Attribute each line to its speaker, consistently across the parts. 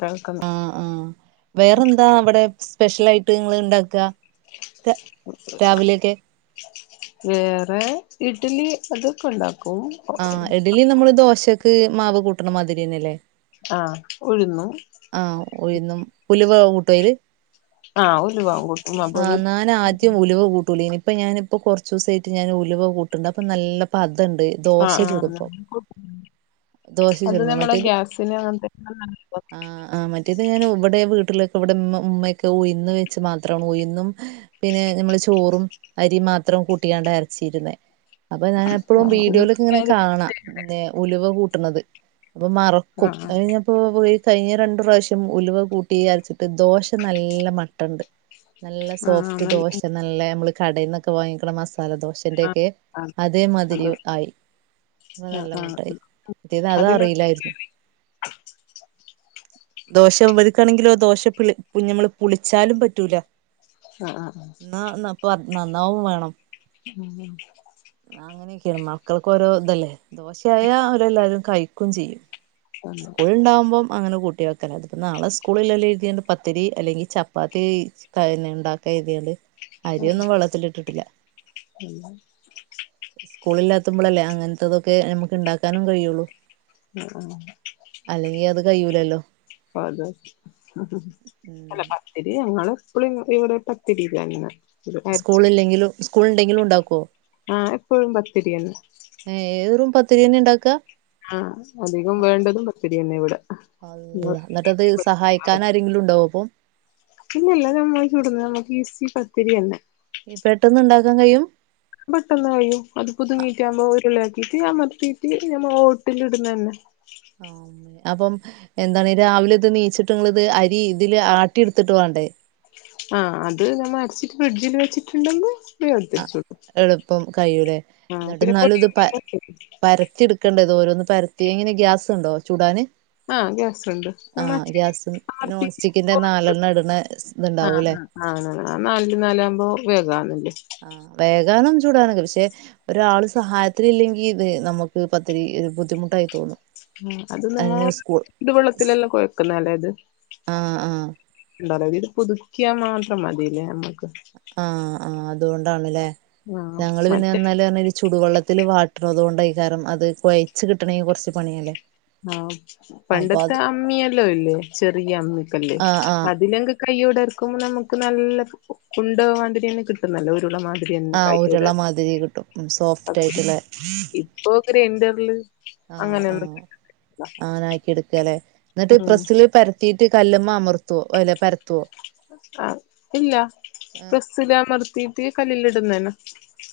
Speaker 1: കേൾക്കുന്നു
Speaker 2: ആഹ് ആഹ് വേറെന്താ അവിടെ സ്പെഷ്യലായിട്ട് ങ്ങള് ഇണ്ടാക്ക
Speaker 1: [unintelligible] വേറെ ഇഡ്ഡ്ലി അതൊക്കെണ്ടാക്കും
Speaker 2: ആഹ് ഇഡ്ലി നമ്മള് ദോശക്ക് മാവ് കൂട്ടണ മാതിര്യന്നല്ലേ
Speaker 1: ആഹ് ഉഴുന്നും
Speaker 2: ആഹ് ഉയുന്നും ഉലുവക്ക കൂട്ടൊയ്ല്?
Speaker 1: ആഹ് ഉലുവ കൂട്ടും അപ്പൊ അത്
Speaker 2: ആഹ് ന്നാനാദ്യം ഉലുവ കൂട്ട് ട്ടൂലേനി ഇപ്പ ഞാന് പ്പൊ കൊർച്ചൂസായിട്ട് ഞാന് ഉലുവ കൂട്ട്ണ്ട് അപ്പ നല്ല പതണ്ട് ദോശ
Speaker 1: ആഹ് ആഹ്
Speaker 2: ചുടുമ്പോ ദോശ
Speaker 1: അത് നമ്മള് ഗ്യാസിന് അങ്ങൻത്തെ [inaudible]
Speaker 2: ആഹ് ആഹ് മറ്റ് റ്റത് ഞാൻ ഇവടെ വീട്ടിലെക്കെ ഇവിടെന്നും ഉമ്മയൊക്കെ ഉയുന്ന് വെച്ച് മാത്രം ഉയുന്നും പിന്നെ ഞമ്മള് ചോറും അരിം മാത്രം കൂട്ടിയാണ്ടാ അരച്ചിര്ന്നേ അപ്പൊ ഞാനെപ്പളും
Speaker 1: ആഹ് ഉലുവ
Speaker 2: വീഡിയോലൊക്കങ്ങനെ
Speaker 1: ആഹ്
Speaker 2: കാണാ പിന്നെ ഉലുവ കൂട്ട്ണത് അപ്പ മറ ക്കും
Speaker 1: ആഹ്
Speaker 2: അങ്ങനെഞാപ്പോ പോയി കഴിഞ്ഞ രണ്ട്പ്രാശ്യം ഉലുവ കൂട്ടി അരച്ചിട്ട് ദോശ നല്ല മട്ടണ്ട് നല്ല
Speaker 1: ആഹ്
Speaker 2: സോഫ്റ്റ്
Speaker 1: നല്ല
Speaker 2: ദോശ നല്ല മ്മള് കടേന്നൊക്കെ വാങ്ങിക്ക്ണ മസാല ദോ
Speaker 1: ആഹ്
Speaker 2: ശന്റെക്കെ
Speaker 1: ആഹ് അത്
Speaker 2: അതേമാതിരി ആയി അപ്പ
Speaker 1: ആഹ്
Speaker 2: നല്ല മട്ടായി
Speaker 1: ആഹ് അതിന്
Speaker 2: മറ്റതതറീലായ്ര്ന്നു ദോശ ഇവര്ക്കാണെങ്കിലോ ദോശ പിളി ക്കുഞമ്മള് പുളിച്ചാലും പറ്റൂല
Speaker 1: ആഹ് ആഹ്
Speaker 2: ന്നാന്നപ്പം നന്നാവും വേണം
Speaker 1: ഉം
Speaker 2: അങ്ങനെക്കെയാണ് മക്കൾക്കോരോ തല്ലേ ദോശയായ ഓലെല്ലാരും കഴി ക്കുംചെയ്യും
Speaker 1: ആഹ്
Speaker 2: സ്കൂൾണ്ടാവ്‌മ്പം അങ്ങനെ കൂട്ടി വെക്കല ഇതിപ്പംനാളെ സ്കൂളിലെല്ലേര്ത്‌യാണ്ട് പത്തിരി അല്ലെങ്കി ചപ്പാത്തീ ക്കയന്നെ ഇണ്ടാക്കാതിയേണ്ട്
Speaker 1: ഉം
Speaker 2: വള്ളത്തില്ട്ട്ട്ട്ല്ല
Speaker 1: ഉം
Speaker 2: സ്കൂളില്ലാത്തുമ്പളല്ലേ അങ്ങൻത്തതൊക്കെ ഞമ്മക്ക് ഇണ്ടാക്കാനും കഴിയൊള്ളൂ അല്ലെങ്കി അത് കയ്യൂലല്ലോ
Speaker 1: പ്പത
Speaker 2: ഉം
Speaker 1: അല്ല പത്തിരി ഞങ്ങളെപ്പളും ഇവിടെ പത്തിരി തന്നെ അരച്ച്
Speaker 2: സ്കൂള് ഇല്ലെങ്കിലും സ്കൂൾ ണ്ടെങ്കിലും ണ്ടാക്കോ.
Speaker 1: ആഹ് എപ്പൊഴും പത്തിരിയന്നെ.
Speaker 2: ഏഏറും പത്തിര്യന്നെ ണ്ടാക്കാ.
Speaker 1: ആഹ് അധികം വേണ്ടതും പത്തിര്യന്നെ ഇവിടെ.
Speaker 2: അള്ള, ന്നട്ടത് സഹായിക്കാനാരെങ്കിലുണ്ടാവൊപ്പം
Speaker 1: ഇല്ലില്ല നമ്മൾ ചുടുന്നത് നമ്മുക്ക് ഇസി പത്തിരി തന്നെ
Speaker 2: പെട്ടെന്ന് ഉണ്ടാക്കാൻ കഴിയും.
Speaker 1: പെട്ടെന്ന് കഴിയും അത് [unintelligible] ആകുമ്പോൾ ഉരുള ആക്കിട്ട് അമർത്തിട്ട് ഞമ്മ ഒട്ടിലിടുന്ന തന്നെ
Speaker 2: ആഹ് അപ്പം എന്താണ് രാവിലെ ഇത് എനീച്ചിട്ട് നിങ്ങള് ഇത് അരി ഇതില് ആട്ടി എടുത്തിട്ട് വേണ്ടേ
Speaker 1: ആഹ് അത് [unintelligible] ഫ്രിഡ്ജിൽ വെച്ചിട്ടുണ്ടെന്ന്.
Speaker 2: ആഹ് എളുപ്പം കഴിയൂലേ
Speaker 1: ആഹ്
Speaker 2: എന്നിട്ട്
Speaker 1: പിന്നെ
Speaker 2: [unintelligible] ഇത് പ
Speaker 1: പൊടിയുണ്ടോ?
Speaker 2: പരത്തി എടു ക്കേണ്ടേോ ഓരോന്ന് പരത്തി എങ്ങനെ ഗ്യാസ് ഉണ്ടോ ചൂടാന്.
Speaker 1: ആഹ് ഗ്യാസുണ്ട് നമ്മ
Speaker 2: ആഹ് ഗ്യാസ് നോൺ
Speaker 1: അമർത്തിട്ട്
Speaker 2: സ്റ്റിക്കിന്റെ നാലെണ്ണം ഇടണെ ഇത്ണ്ടാവൂല്ലേ?
Speaker 1: [unintelligible]
Speaker 2: ആഹ് വേഗാന് ചുടാനൊക്കെ പക്ഷെ ഒരാള് സഹായത്തിന് ഇല്ലെങ്കി ഇത് നമ്മുക്ക് പത്തിരി ഒരു ബുദ്ധിമുട്ടായി തോന്നും.
Speaker 1: ഉം അത് നിങ്ങൾ
Speaker 2: അതിന് സ്കൂൾ
Speaker 1: [unintelligible] കൊഴക്കുന്ന അല്ലേ അത്
Speaker 2: ആ ആ
Speaker 1: [unintelligible] പുതുക്കിയാ മാത്രം മതിയല്ലേ നമ്മുക്ക്.
Speaker 2: ആഹ് ആഹ് അതുകൊണ്ടാണ്ല്ലേ
Speaker 1: ആഹ്
Speaker 2: ഞങ്ങള്
Speaker 1: മറ്റേ
Speaker 2: പിന്നെന്നാല് പറഞ്ഞ ചൂടുവെള്ളത്തിൽ [unintelligible] അത് കൊഴച്ച് കിട്ടണമെങ്കിൽ കുറച്ച് പണിയല്ലേ.
Speaker 1: ആഹ്
Speaker 2: അപ്പൊ
Speaker 1: പണ്ടത്തെ
Speaker 2: അത്
Speaker 1: അമ്മിയല്ലോ ഇല്ലേ ചെറിയ അമ്മിക്കല്ല്
Speaker 2: ആഹ് ആഹ്
Speaker 1: അതില കൈയോടെ അരക്കുമ്പോൾ നമ്മുക്ക് നല്ല [unintelligible] കിട്ടുന്നല്ലോ ഒരുള മാതി.
Speaker 2: ആഹ് ഉരുള മാതിരി കിട്ടും സോഫ്റ്റ് ആയിട്ടുള്ള.
Speaker 1: ഓ ഗ്രൈൻഡറില്
Speaker 2: ആഹ്
Speaker 1: അങ്ങനെയൊന്നും
Speaker 2: ആഹ് അങ്ങനെ ആക്കി എടുക്കാല്ലെ എന്നിട്ട്
Speaker 1: ഉം
Speaker 2: പ്രസ്സില് പരത്തിയിട്ട് കല്ലുമ്മ അമർത്തോ അല്ലെ പരത്തുവോ
Speaker 1: ആഹ് ഇല്ല
Speaker 2: ഏഹ്
Speaker 1: പ്രസില് അമർത്തിട്ട് കല്ലിൽ ഇടുന്നേന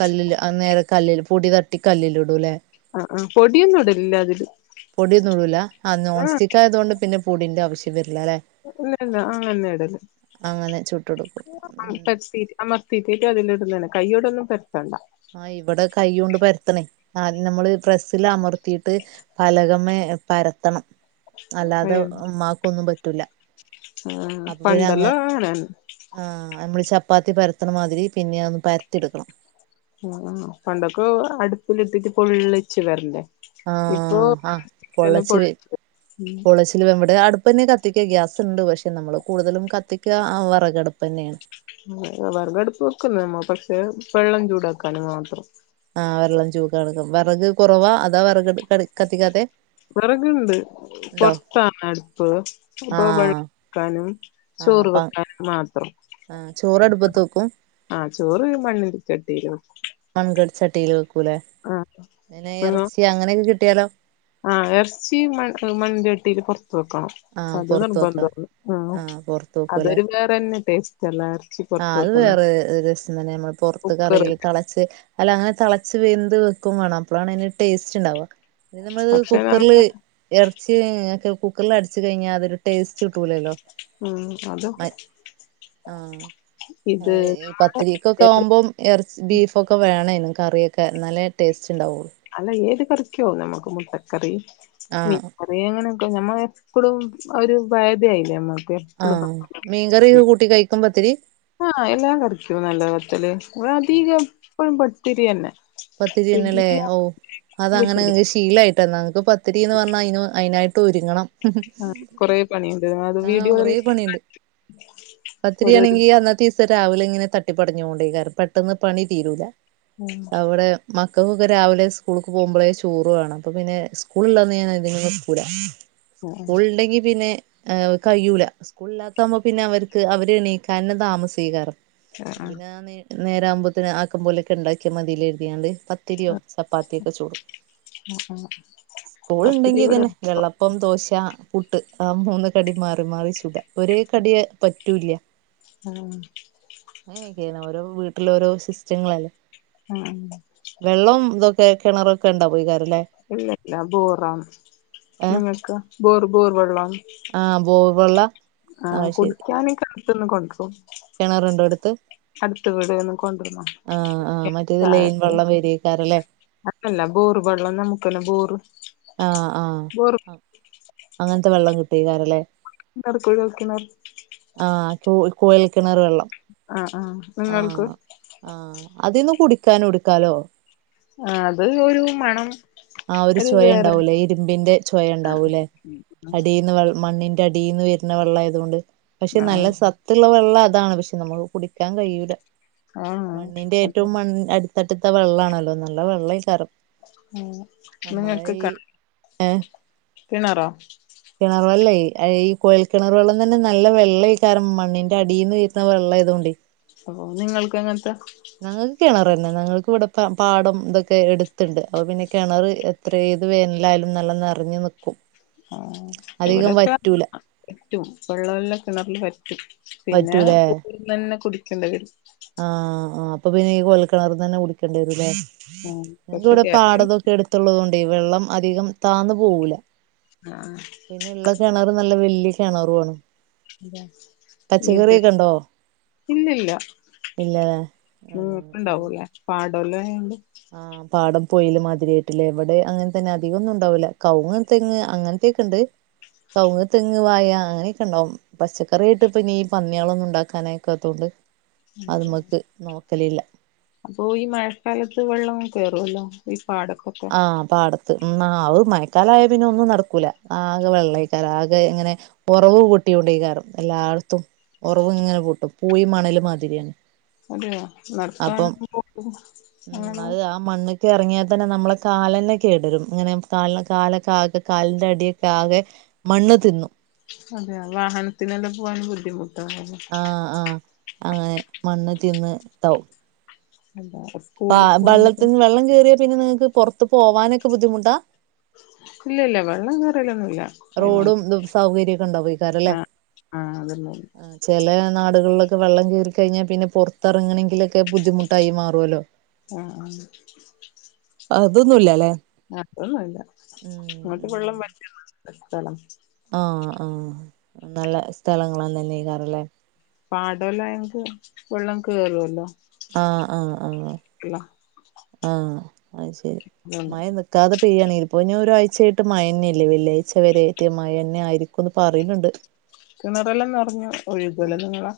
Speaker 2: കല്ലില് അന്നേരം കല്ലില് പൊടി തട്ടി കല്ലിൽ ഇടൂല്ലേ.
Speaker 1: ആഹ് ആഹ് പൊടിയൊന്നും ഇടലില്ല അതില്
Speaker 2: പൊടിയൊന്നും ഇടുല ആഹ് നോൺ സ്റ്റിക്ക് ആയതുകൊണ്ട് പിന്നെ പൊടിന്റെ ആവശ്യം വരില്ല അല്ലെ
Speaker 1: ഇല്ലില്ല [unintelligible] ഇടല്
Speaker 2: അങ്ങനെ ചുട്ടെടുക്കും ഉം
Speaker 1: [unintelligible] അമർത്തിയിട്ട് [unintelligible] കയ്യോടൊന്നും പെരത്തണ്ട
Speaker 2: ആഹ് ഇവിടെ കൈ കൊണ്ട് പരത്തണേ ആദ്യം നമ്മള് പ്രസ്സില് അമർത്തിയിട്ട്. പലകമേ പരത്തണം അല്ലാതെ ഉമ്മാക്കൊന്നും പറ്റൂല്ല.
Speaker 1: ആഹ് [unintelligible]
Speaker 2: ആഹ് നമ്മള് ചപ്പാത്തി പരത്തണമാതിരി പിന്നെ ഒന്ന് പരത്തി എടുക്കണം
Speaker 1: [unintelligible] പണ്ടൊക്കെ അടുപ്പിലിട്ടിട്ട് പൊള്ളിച്ച് വരണ്ടേ ഇപ്പൊ
Speaker 2: ആഹ് ആഹ്
Speaker 1: തന്നെ പൊ
Speaker 2: പൊളച്ച് വരും
Speaker 1: ഉം
Speaker 2: പൊളച്ച് ഇവിടെ അടുപ്പന്നെ കത്തിക്ക ഗ്യാസ്ണ്ട് പക്ഷെ നമ്മള് കൂടുതലും കത്തിക്കുക വിറക് അടുപ്പ് തന്നെയാണ്.
Speaker 1: വിറക് അടുപ്പ് വെക്കും [unintelligible] പക്ഷെ വെള്ളം ചൂടാക്കാന് മാത്രം.
Speaker 2: ആഹ് വെള്ളം [unintelligible] എടുക്കും വിറക് കുറവാ അതാ വിറക് ക കത്തിക്കാത്ത
Speaker 1: വിറകുണ്ട് പുറത്താണ് അടുപ്പ് അപ്പൊ
Speaker 2: ആഹ്
Speaker 1: [unintelligible]
Speaker 2: ആഹ്
Speaker 1: ചോറ്
Speaker 2: അപ്പ
Speaker 1: വെക്കാനും മാത്രം.
Speaker 2: ആഹ് ചോറ് അടുപ്പത്ത് വെക്കും.
Speaker 1: ആഹ് ചോറ് മണ്ണിന്റെ ചട്ടിലും.
Speaker 2: [unintelligible] ചട്ടിയിൽ വെക്കൂല്ലേ പിന്നെ ഇറച്ചി അങ്ങനെയൊക്കെ കിട്ടിയാലോ
Speaker 1: ആഹ് ഇറച്ചി മണ് മണ്ണ്ചട്ടിൽ പുറത്ത് വെക്കണം.
Speaker 2: ആഹ്
Speaker 1: അത്
Speaker 2: പുറത്ത്
Speaker 1: നിർബന്ധ
Speaker 2: വെക്കണം
Speaker 1: അത് ആഹ്
Speaker 2: പുറത്ത് വെക്കൂല്ലേ
Speaker 1: അതൊരു വേറെന്നെ ടേസ്റ്റ് അല്ല.
Speaker 2: ആഹ്
Speaker 1: പൊറത്ത്
Speaker 2: അത്
Speaker 1: വെക്കുന്നെ
Speaker 2: വേറെ ഒരു രസം തന്നെ നമ്മള് പുറത്ത് കറിയില്
Speaker 1: കുക്കറില്
Speaker 2: തിള അല്ല അങ്ങനെ തളച്ച് വെന്ത് വെക്കും വേണം അപ്പളാണ് അയിന്റെ ടേസ്റ്റ്ണ്ടാവ പിന്നെ നമ്മളത്
Speaker 1: പക്ഷെ നമ്മള്
Speaker 2: കുക്കറില് എറച്ചി ഒക്കെ കുക്കറില് അടച്ചു കഴിഞ്ഞാ അതൊരു ടേസ്റ്റ് കിട്ടൂലല്ലോ?
Speaker 1: ഉം അതും
Speaker 2: മറ്റെ ആഹ്
Speaker 1: ഇത്
Speaker 2: ആഹ് അതെ
Speaker 1: നമ്മള്
Speaker 2: പത്തിരിക്കൊക്കെ
Speaker 1: ഏത്
Speaker 2: ആവുമ്പോം എറച്ചി ബീഫൊക്കെ വേണേനും കറിയൊക്കെ ഇന്നാല്ലേ ടേസ്റ്റ് ഇണ്ടാവൊള്ളൂ
Speaker 1: അല്ല ഏത് കറിക്കോ നമുക്ക് മുട്ട ക്കറി മീൻ
Speaker 2: ആഹ്
Speaker 1: അതെ അങ്ങനെക്കും ഞമ്മളെ എപ്പളും ഒരു ബേധായായില്ലേ നമ്മ
Speaker 2: ആഹ് മീൻകറി കൂട്ടി കഴിക്കും പത്തിരി?
Speaker 1: ആഹ് എല്ലാം കറിക്കും നല്ല പത്തല് ഇവടെ അധികം എപ്പഴും പത്തിരി തന്നെ
Speaker 2: പത്തിരി തന്നെല്ലേ?
Speaker 1: ഇഡ്ലി
Speaker 2: ഓഹ് അത് അങ്ങനെ
Speaker 1: ചൂടി
Speaker 2: ഇങ്ങക്ക് ശീലായിട്ടാ ഇന്നാ ഞങ്ങക്ക് പത്തിരിന്ന് പറഞ്ഞാ അ അയിനായിട്ട് ആട്ട് ഒരുങ്ങണം
Speaker 1: ആഹ് കൊറേ പണിയ്ണ്ട് അത്
Speaker 2: ആഹ്
Speaker 1: വീഡിയോകള്
Speaker 2: കൊറേ പണിണ്ട്
Speaker 1: ഓരോ
Speaker 2: പത്തിരിയാണെങ്കി അന്നത്തെ രാവിലെ ഇങ്ങനെ തട്ടിപ്പടഞ്ഞോണ്ടെയ്ക്കാരം പെട്ടെന്ന് പണി തീരൂല
Speaker 1: ഉം
Speaker 2: അവിടെ മക്കക്കൊക്കെ രാവിലെ സ്കൂളിൽക്ക് പോകുമ്പളേ ചോറും വേണം അപ്പൊ പിന്നെ സ്കൂളില്ലന്ന് ഞാൻ അധികം കട്കൂല
Speaker 1: ആഹ്
Speaker 2: സ്കൂൾ ഇണ്ടങ്കി പിന്നെ ഏഹ് കയ്യൂല സ്കൂളില്ലാത്താവുമ്പോ പിന്നെ അവര്ക്ക് അവര് എണീക്കാ തന്നെ താമസെയ്ക്കാരം അപ്പൊ
Speaker 1: ആഹ്
Speaker 2: പിന്നെ ആ നേരാ ആവുമ്പോത്തിന് ആക്കം പോലൊക്കെ ഇണ്ടാക്കിയാ മതിലെ കര്തിയാണ്ട് പത്തിരിയോ,
Speaker 1: ആഹ്
Speaker 2: ചപ്പാത്തിയൊക്കെ, ചുടും
Speaker 1: ആഹ്
Speaker 2: സ്കൂള്
Speaker 1: പത്തിരി
Speaker 2: ഇണ്ടെങ്കി
Speaker 1: ഇവിടെ
Speaker 2: തന്നെ
Speaker 1: വെക്കും
Speaker 2: വെള്ളപ്പം ദോശ, പുട്ട്, ആ മൂന്ന് കടി മാറി മാറി ചുട ഒരേ കടി പറ്റൂല്ല്യ
Speaker 1: ആഹ്
Speaker 2: അങ്ങനെയെക്കെയാണ് ഓരോ വീട്ടില് ഓരോ സിസ്റ്റങ്ങളല്ലേ?
Speaker 1: ആഹ്
Speaker 2: വെള്ളം ഇതൊക്കെ കിണറൊക്കെ ഇണ്ടാവൊയ്കാരല്ലേ?
Speaker 1: ഇല്ലല്ല ബോറാണ് നിങ്ങക്ക? ബോർ ബോർ വെള്ളം
Speaker 2: ആഹ് ബോവെള്ള?
Speaker 1: ആഹ് കുടിക്കാൻ കെണറ്റ്ന്ന് കൊണ്ടരും
Speaker 2: കെണറുണ്ടോ എടുത്ത്?
Speaker 1: അടുത്ത വീട്
Speaker 2: ആഹ് ആഹ് മറ്റേത് ലൈൻ വെള്ളം വെരയ്ക്കാരല്ലേ?
Speaker 1: അല്ലല്ല ബോറ് വെള്ളം നമുക്കെല്ലാം ബോറ്
Speaker 2: ആഹ് ആഹ്
Speaker 1: ബോറ്
Speaker 2: അങ്ങനത്തെ വെള്ളം കിട്ടുവെയ്ക്കാരല്ലേ?
Speaker 1: എന്താ ആടെ കുഴി കുഴിക്ക്ണെ?
Speaker 2: ആഹ് കൊഴൽ കിണർ വെള്ളം
Speaker 1: ആഹ് ആഹ്
Speaker 2: ആഹ് ആഹ് അതീന്ന് കുടിക്കാനും എടുക്കാലോ?
Speaker 1: ആഹ് അത് ഒരു മണം
Speaker 2: ആഹ് ഒരു ചൊയ ഇണ്ടാവൂല്ലേ ഇരുമ്പിന്റെ ചൊയ
Speaker 1: ആ
Speaker 2: ഇണ്ടാവൂല്ലേ അടീന്ന് മണ്ണിന്റെ അടീന്ന് വരുന്ന വെള്ളാ ആയതോണ്ട് പക്ഷെ
Speaker 1: ആ
Speaker 2: നല്ല സ ത്തുള്ള വെള്ളം അതാണ് പക്ഷെ നമുക്ക് കുടിക്കാൻ കഴിയൂല
Speaker 1: ആ
Speaker 2: മണ്ണിന്റെ
Speaker 1: അത്
Speaker 2: ഏറ്റവും മണ്ണ് അട് തട്ട്ത്തെ വെള്ളാണല്ലോ നല്ല വെള്ളെയ്ക്കാരം
Speaker 1: ഉം നിങ്ങക്ക് കിണറോ?
Speaker 2: കെണർ വെള്ളേ ഈ കൊഴൽ കിണർ വെള്ളം തന്നെ നല്ല വെള്ളെയ്ക്കാരം മണ്ണിന്റെ അടീന്ന് വര്ന്ന വെള്ളായതോണ്ട്
Speaker 1: അപ്പൊ നിങ്ങൾക്ക് എങ്ങനത്തെ?
Speaker 2: ഞങ്ങക്ക് കിണർ തന്നെ ഞങ്ങക്ക് ഇവിടെ പാടം ഇതൊക്കെ എടുത്ത്ണ്ട് അപ്പൊ പിന്നെ കെണറ് എത്രെ ഏത് വേനലായാലും നല്ല നെറഞ് നിക്കും
Speaker 1: ആഹ്
Speaker 2: അധികം
Speaker 1: ഇവടെക്കെ
Speaker 2: വറ്റൂല
Speaker 1: വറ്റും വെള്ളവെല്ലാം കിണറില് വറ്റും പിന്നെ
Speaker 2: വറ്റൂലേ
Speaker 1: [unintelligible] നെന്നെ കുടിക്കെണ്ടത്.
Speaker 2: ആഹ് ആഹ് അപ്പൊ പിന്നെ ഈ കൊയൽ കെണറ്ന്നെന്നെ കുടിക്കേണ്ട്യെരുല്ലേ
Speaker 1: ഉം
Speaker 2: [unintelligible]
Speaker 1: പക്ഷെ
Speaker 2: വടെ
Speaker 1: കേരളത്തിൽ
Speaker 2: പാടതൊ എട്ത്ത്ള്ളതൊണ്ടെ വെള്ളം അതികം താന്ന് പോവുല്ല
Speaker 1: ആഹ്
Speaker 2: പിന്നെള്ള കെണറ് നല്ല വെല്ല്യെ കെണറ്വാണ്.
Speaker 1: ഇതാ ഇത്
Speaker 2: ഉണ്ടോ
Speaker 1: ഇല്ല്യല്ല
Speaker 2: ഇല്ലല്ലേ
Speaker 1: ഉം ഇപ്പണ്ടാവൂല്ലേ പാടല്ലോയാണ്ട്
Speaker 2: ആഹ് പാടം പോയില് മതിരി കെട്ട് ലേര്ന്നു ഇബടെ അങ്ങൻ തെന്നെ അധികൊന്നു ണ്ടാവൂല്ല കവുങ്, തെങ്ങ് അങ്ങൻത്തെക്കെ ണ്ട്. കവ്ങ്, തെങ്ങ്, വാഴ അങ്ങനെക്കെ ണ്ടാവും. പച്ചക്കറ്യായിട്ട് പ്പഞീ പന്ന്യെളൊന്നു ണ്ടാക്കാനയക്കാത്തൊണ്ട് അത് മക്ക് നോക്കലില്ല.
Speaker 1: അപ്പൊ ഈ മഴക്കാലത്ത് വെള്ളം കേറുവല്ലോ ഈ പാടക്കൊ
Speaker 2: ആഹ് പാട ത്ത് ഉം ആഹ് ഒരു മയക്കാലായാ പിന്നെ ഒന്നും നടക്കൂല ആകെ വെള്ളേക്കാരം ആകെ ഇങ്ങനെ ഒറവ് പൊട്ട്യൊണ്ടേകാരം എല്ലാട്ത്തും ഒറവ്ങ്ങനെ പൊട്ടും പൂയി മണല് മാതിര്യാണ്.
Speaker 1: അതെയോ നടക്കാന
Speaker 2: ഉം
Speaker 1: [unintelligible] [unintelligible]
Speaker 2: അത് ആ മണ്ണ്ക്ക് എറങ്ങ്യാ തന്നെ നമ്മളെ കാലെന്നെ കേടരും ഇങ്ങനെ കാലക്കാലക്കാകെ കാലിൻ്റട്യൊക്കാകെ മണ്ണ് തിന്നും
Speaker 1: അതെയാ വാഹനത്തിനെല്ലാം പോവാണെ ബുദ്ധിമുട്ടാ [unintelligible]
Speaker 2: ആഹ് ആഹ് അങ്ങനെ മണ്ണ് തിന്ന് താവും
Speaker 1: എന്താ [unintelligible]
Speaker 2: ആഹ് ബള്ളത്തിന് വള്ളം കേറ്യാ പിന്നെ നിങ്ങക്ക് പൊർത്ത് പോവാനൊക്കെ ബുദ്ധിമുട്ടാ?
Speaker 1: ഇല്ല ല്ല വെള്ളം കേറലൊന്നുല്ല.
Speaker 2: റോഡും
Speaker 1: എങ്ങോട്ട്
Speaker 2: തും സൗകര്യൊക്കെ ണ്ടാവെക്കാരല്ലേ
Speaker 1: ആഹ് ആഹ് അതൊന്നുല്ല
Speaker 2: ചെലെ നാടുകളിലൊക്കെ വെള്ളം കേറി ക്കഴിഞ്ഞാ പിന്നെ പൊർത്തർങ്ങണെങ്കിലൊക്കെ ബുദ്ധിമുട്ടായി മാറോല്ലോ.
Speaker 1: ആഹ് ആഹ്
Speaker 2: അതൊന്നുല്ല ല്ലേ
Speaker 1: അതൊന്നുല്ല ഇങ്ങോട്ട്
Speaker 2: ഉം
Speaker 1: വെള്ളം വറ്റുന്ന സ്ഥലാ
Speaker 2: ആഹ് ആഹ് നല്ല സ്ഥലങ്ങളെന്നന്നെക്കാര ല്ലേ
Speaker 1: പാട ല്ലായേങ്ക് വെള്ളം കേറുവല്ലോ
Speaker 2: ആഹ് ആഹ് ആഹ്
Speaker 1: [unintelligible]
Speaker 2: ആഹ് അത് ശെരി
Speaker 1: അതുകൊണ്ട്
Speaker 2: മഴ നി ക്കാതെ പെയ്യാണേൽ ഇപ്പോ ഒരാഴ്ചായിട്ട് മഴന്ന്യെല്ലേ വെള്ളിയാഴ്ച വരെ യ്റ്റ് മഴെന്നായിരിക്കുന്ന് പറിണ് ണ്ട്.
Speaker 1: കിണറെല്ലം നറഞ്ഞു ഒഴുകൂലെ നിങ്ങളെ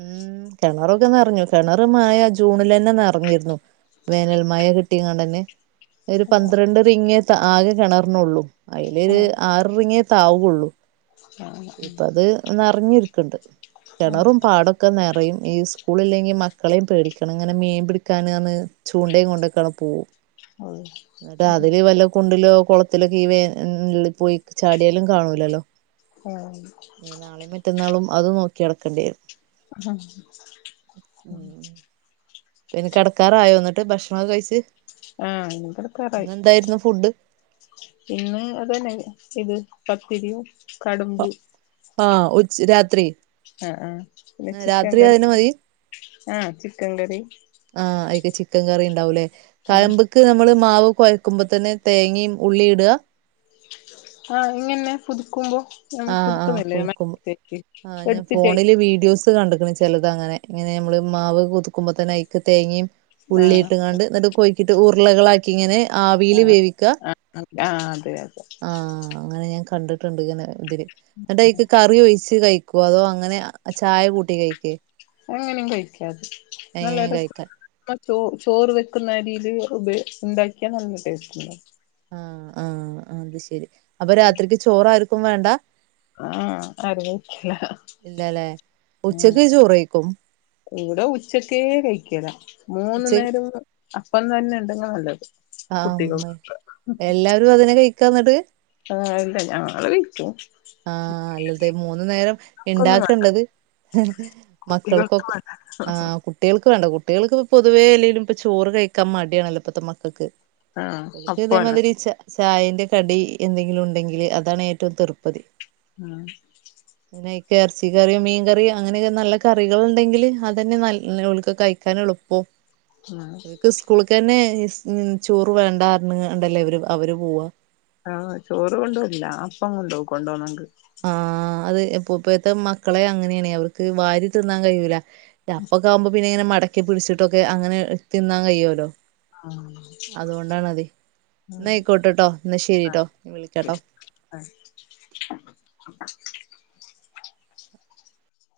Speaker 2: ഉം കെണറൊക്കെ നറഞ്ഞു കെണറ് മഴ ജൂണിലെന്നെ നർഞ്ഞിരുന്നു. വേനൽ മഴ കിട്ടിങ്ങാണ്ടെന്നെ. ഒരു
Speaker 1: ആഹ്
Speaker 2: പന്ത്രണ്ട് റിങ്ങേ റ്റെ ആകെ കെണറിന്നൊള്ളു അയ്ല് ആറ് റിങ്ങേ താവൊള്ളു. ഇപ്പ ത് നർഞ്ഞിരിക്ക്ണ്ട് കെണറും പാടും ക്കെ നറയും ഈ സ്കൂളില്ലെങ്കി മക്കളിം പേടിക്കണം ഇങ്ങനെ മീൻ പിടിക്കാനാണ് ചൂണ്ടയും കൊണ്ടൊക്കാണ് പോവും. ന്നട്ടാ തില് വല്ലോം കുണ്ടിലോ കൊളത്തിലൊക്കെ ഈ വേ ൻ ല് പോയി ചാട്യാലും കാണൂല്ലല്ലോ.
Speaker 1: ആഹ്
Speaker 2: ഇനി നാളെയും മറ്റന്നാളും അത് നോക്കി നടക്കണ്ടി വരും
Speaker 1: ആഹ്
Speaker 2: ഉം
Speaker 1: [inaudible]
Speaker 2: എന്നിട്ട് കെടക്കാറായോ ന്നിട്ട് ഭക്ഷണൊക്കെ കഴിച്ച്
Speaker 1: ആഹ്
Speaker 2: ഇന്ന്
Speaker 1: ഇനികിടക്കാറായി
Speaker 2: എന്തായിരുന്നു ഫുഡ്
Speaker 1: ഇന്ന് അതന്നെ ചെയ്തത് പത്തിരിയും കടുമ്പു
Speaker 2: ആഹ് ഉച്ച രാത്രി
Speaker 1: ആ ആ ആ പിന്നെ ചിക്കൻ
Speaker 2: രാത്രി
Speaker 1: കറി
Speaker 2: അതിന് മതി
Speaker 1: ആ ചിക്കൻ കറി
Speaker 2: ആഹ് അതിന്റെ ചിക്കൻ കറി ഉണ്ടാവൂല്ലേ
Speaker 1: ആഹ്
Speaker 2: കയമ്പ് അതിൽക്ക് നമ്മള് മാവ് കുഴക്കുമ്പോ തന്നെ തേങ്ങയും ഉള്ളിയും ഇടുക
Speaker 1: ആഹ ങ്ങനെ പുതുക്കുമ്പോ നമുക്ക്
Speaker 2: ആഹ് ആഹ് കുതുക്കുമ്പോ
Speaker 1: [unintelligible] എടുത്തിതാക്കി
Speaker 2: ഇത് കണ്ടക്കണ ചിലത് അങ്ങനെ ഇങ്ങനെ നമ്മള് മാവ് കൊയക്കുമ്പോ തന്നെ ഐക്ക് തേങ്ങിയും
Speaker 1: ആഹ്
Speaker 2: ഉള്ളിയിട്ടുംങ്ങാണ്ട് എന്നിട്ട് കൊയ്ക്കിട്ട് ഉരുളകളാക്കി ഇങ്ങനെ ആവിൽ വേവിക്ക
Speaker 1: അ ത് ആ അതെ അതെ
Speaker 2: ആഹ അങ്ങനെ ഞാൻ കണ്ടിട്ടുണ്ട് ഇങ്ങനെ ഇതില് ഇങ്ങടയ്ക്ക് കറി ഒയിച്ച് കയ്ക് പ്പോ അതോ അങ്ങനെ ചായ കൂട്ടി കയിക്കെ
Speaker 1: എങ്ങനിം കയിക്കത് നല്ല
Speaker 2: എങ്ങനെയും
Speaker 1: രസം
Speaker 2: കഴിക്കാൻ
Speaker 1: ഉമ്മ ചോറ് വെക്കുന്ന അരിയില് ഉ [unintelligible] ഉണ്ടാക്കിയാ നല്ല ടേസ്റ്റ് ഉണ്ട്
Speaker 2: ആഹ ആഹ് അത് ശെരി അപ്പൊ രാത്രിക്ക്ചോറ് ആർക്കും വേണ്ട
Speaker 1: ആഹ അറിയതില്ല
Speaker 2: ഇല്ലല്ലേ
Speaker 1: ഹഹ ഉ
Speaker 2: ഉച്ചക്ക് ചോറ് കഴിക്കും
Speaker 1: ഇവിടെ ഉച്ചക്കേ കഴിക്കല മൂന്ന
Speaker 2: ഉച്ചക്ക്
Speaker 1: നേരം അപ്പം തന്നെ ഉണ്ടാക്കാ നല്ലത്
Speaker 2: ആ
Speaker 1: കുട്ടികൾ
Speaker 2: അമ്മ എല്ലാരും അതിനെ കയിക്കാന്നിട്ട്
Speaker 1: അ ആല്ലല്ല ഞങ്ങള് വൈക്കും
Speaker 2: ആഹ അല്ലാതെ മൂന്നു നേരം
Speaker 1: ക്കൊന്നും വേണ്ട
Speaker 2: ഇണ്ടാക്കേണ്ടത്ഹേ
Speaker 1: കുട്ടികൾക്ക്
Speaker 2: മക്കൾക്കൊക്കെ
Speaker 1: വേണ്ട
Speaker 2: ആകും കുട്ടികൾക്ക് വേണ്ട കുട്ടികൾക്ക്പ്പൊ പൊതുവേ എല്ലെലും ഇപ്പ ചോറ് കയിക്കാൻ മടിയണല്ലോപ്പത്തെ മക്കൾക്ക്
Speaker 1: ആഹ് അപ്പം തന്നെ
Speaker 2: ഇക്ക്ഇതേമാതിരിച്ച ചായന്റെ കടി എന്തെങ്കിലും ഉണ്ടെങ്കിൽ അതാണ് ഏറ്റവും തെറുപ്തീ
Speaker 1: ആഹ
Speaker 2: പിന്നെക്ക യ്ക്ക് ഇറച്ച കറിയോ മീൻ കറിയോ അങ്ങനെയൊക്കെ നല്ല കറികൾ ഉണ്ടെങ്കിൽ അത് തന്നെ നല്ലക്ക് ഓല്ക്ക് കയിക്കാന എളുപ്പം പ്പോ
Speaker 1: ഉം
Speaker 2: [unintelligible] ക്ക് സ്കൂളക്ക്ന്നെ ചോറ് വേണ്ടെന്നപറഞ്ഞ് ണ്ടല്ല അവര് പോവാ
Speaker 1: ആഹ് ചോറ് കൊണ്ടുവല്ല അപ്പ കൊണ്ടവും കൊണ്ടവണ്ട്
Speaker 2: ആഹ അത് ഇപ്പൊ ഇപ്പോത്തെ മക്കളെ അങ്ങനെയണ അവർക്ക് വാരി തിന്നാൻ കഴിയൂല ഞമൽക് ആവുമ്പോ പിന്നെ ഇങ്ങനെ മടക്കി പിടിച്ചിട്ടൊക്കെ അങ്ങനെ തിന്നാൻ കിയുവോല്ലോ
Speaker 1: ആഹ്
Speaker 2: അതുകൊണ്ടാണ്തി ഇന്നാ യിക്കോട്ടട്ടോ ന്ന ശെരിട്ടോ വിളിക്കട്ടോ
Speaker 1: ആ [inaudible]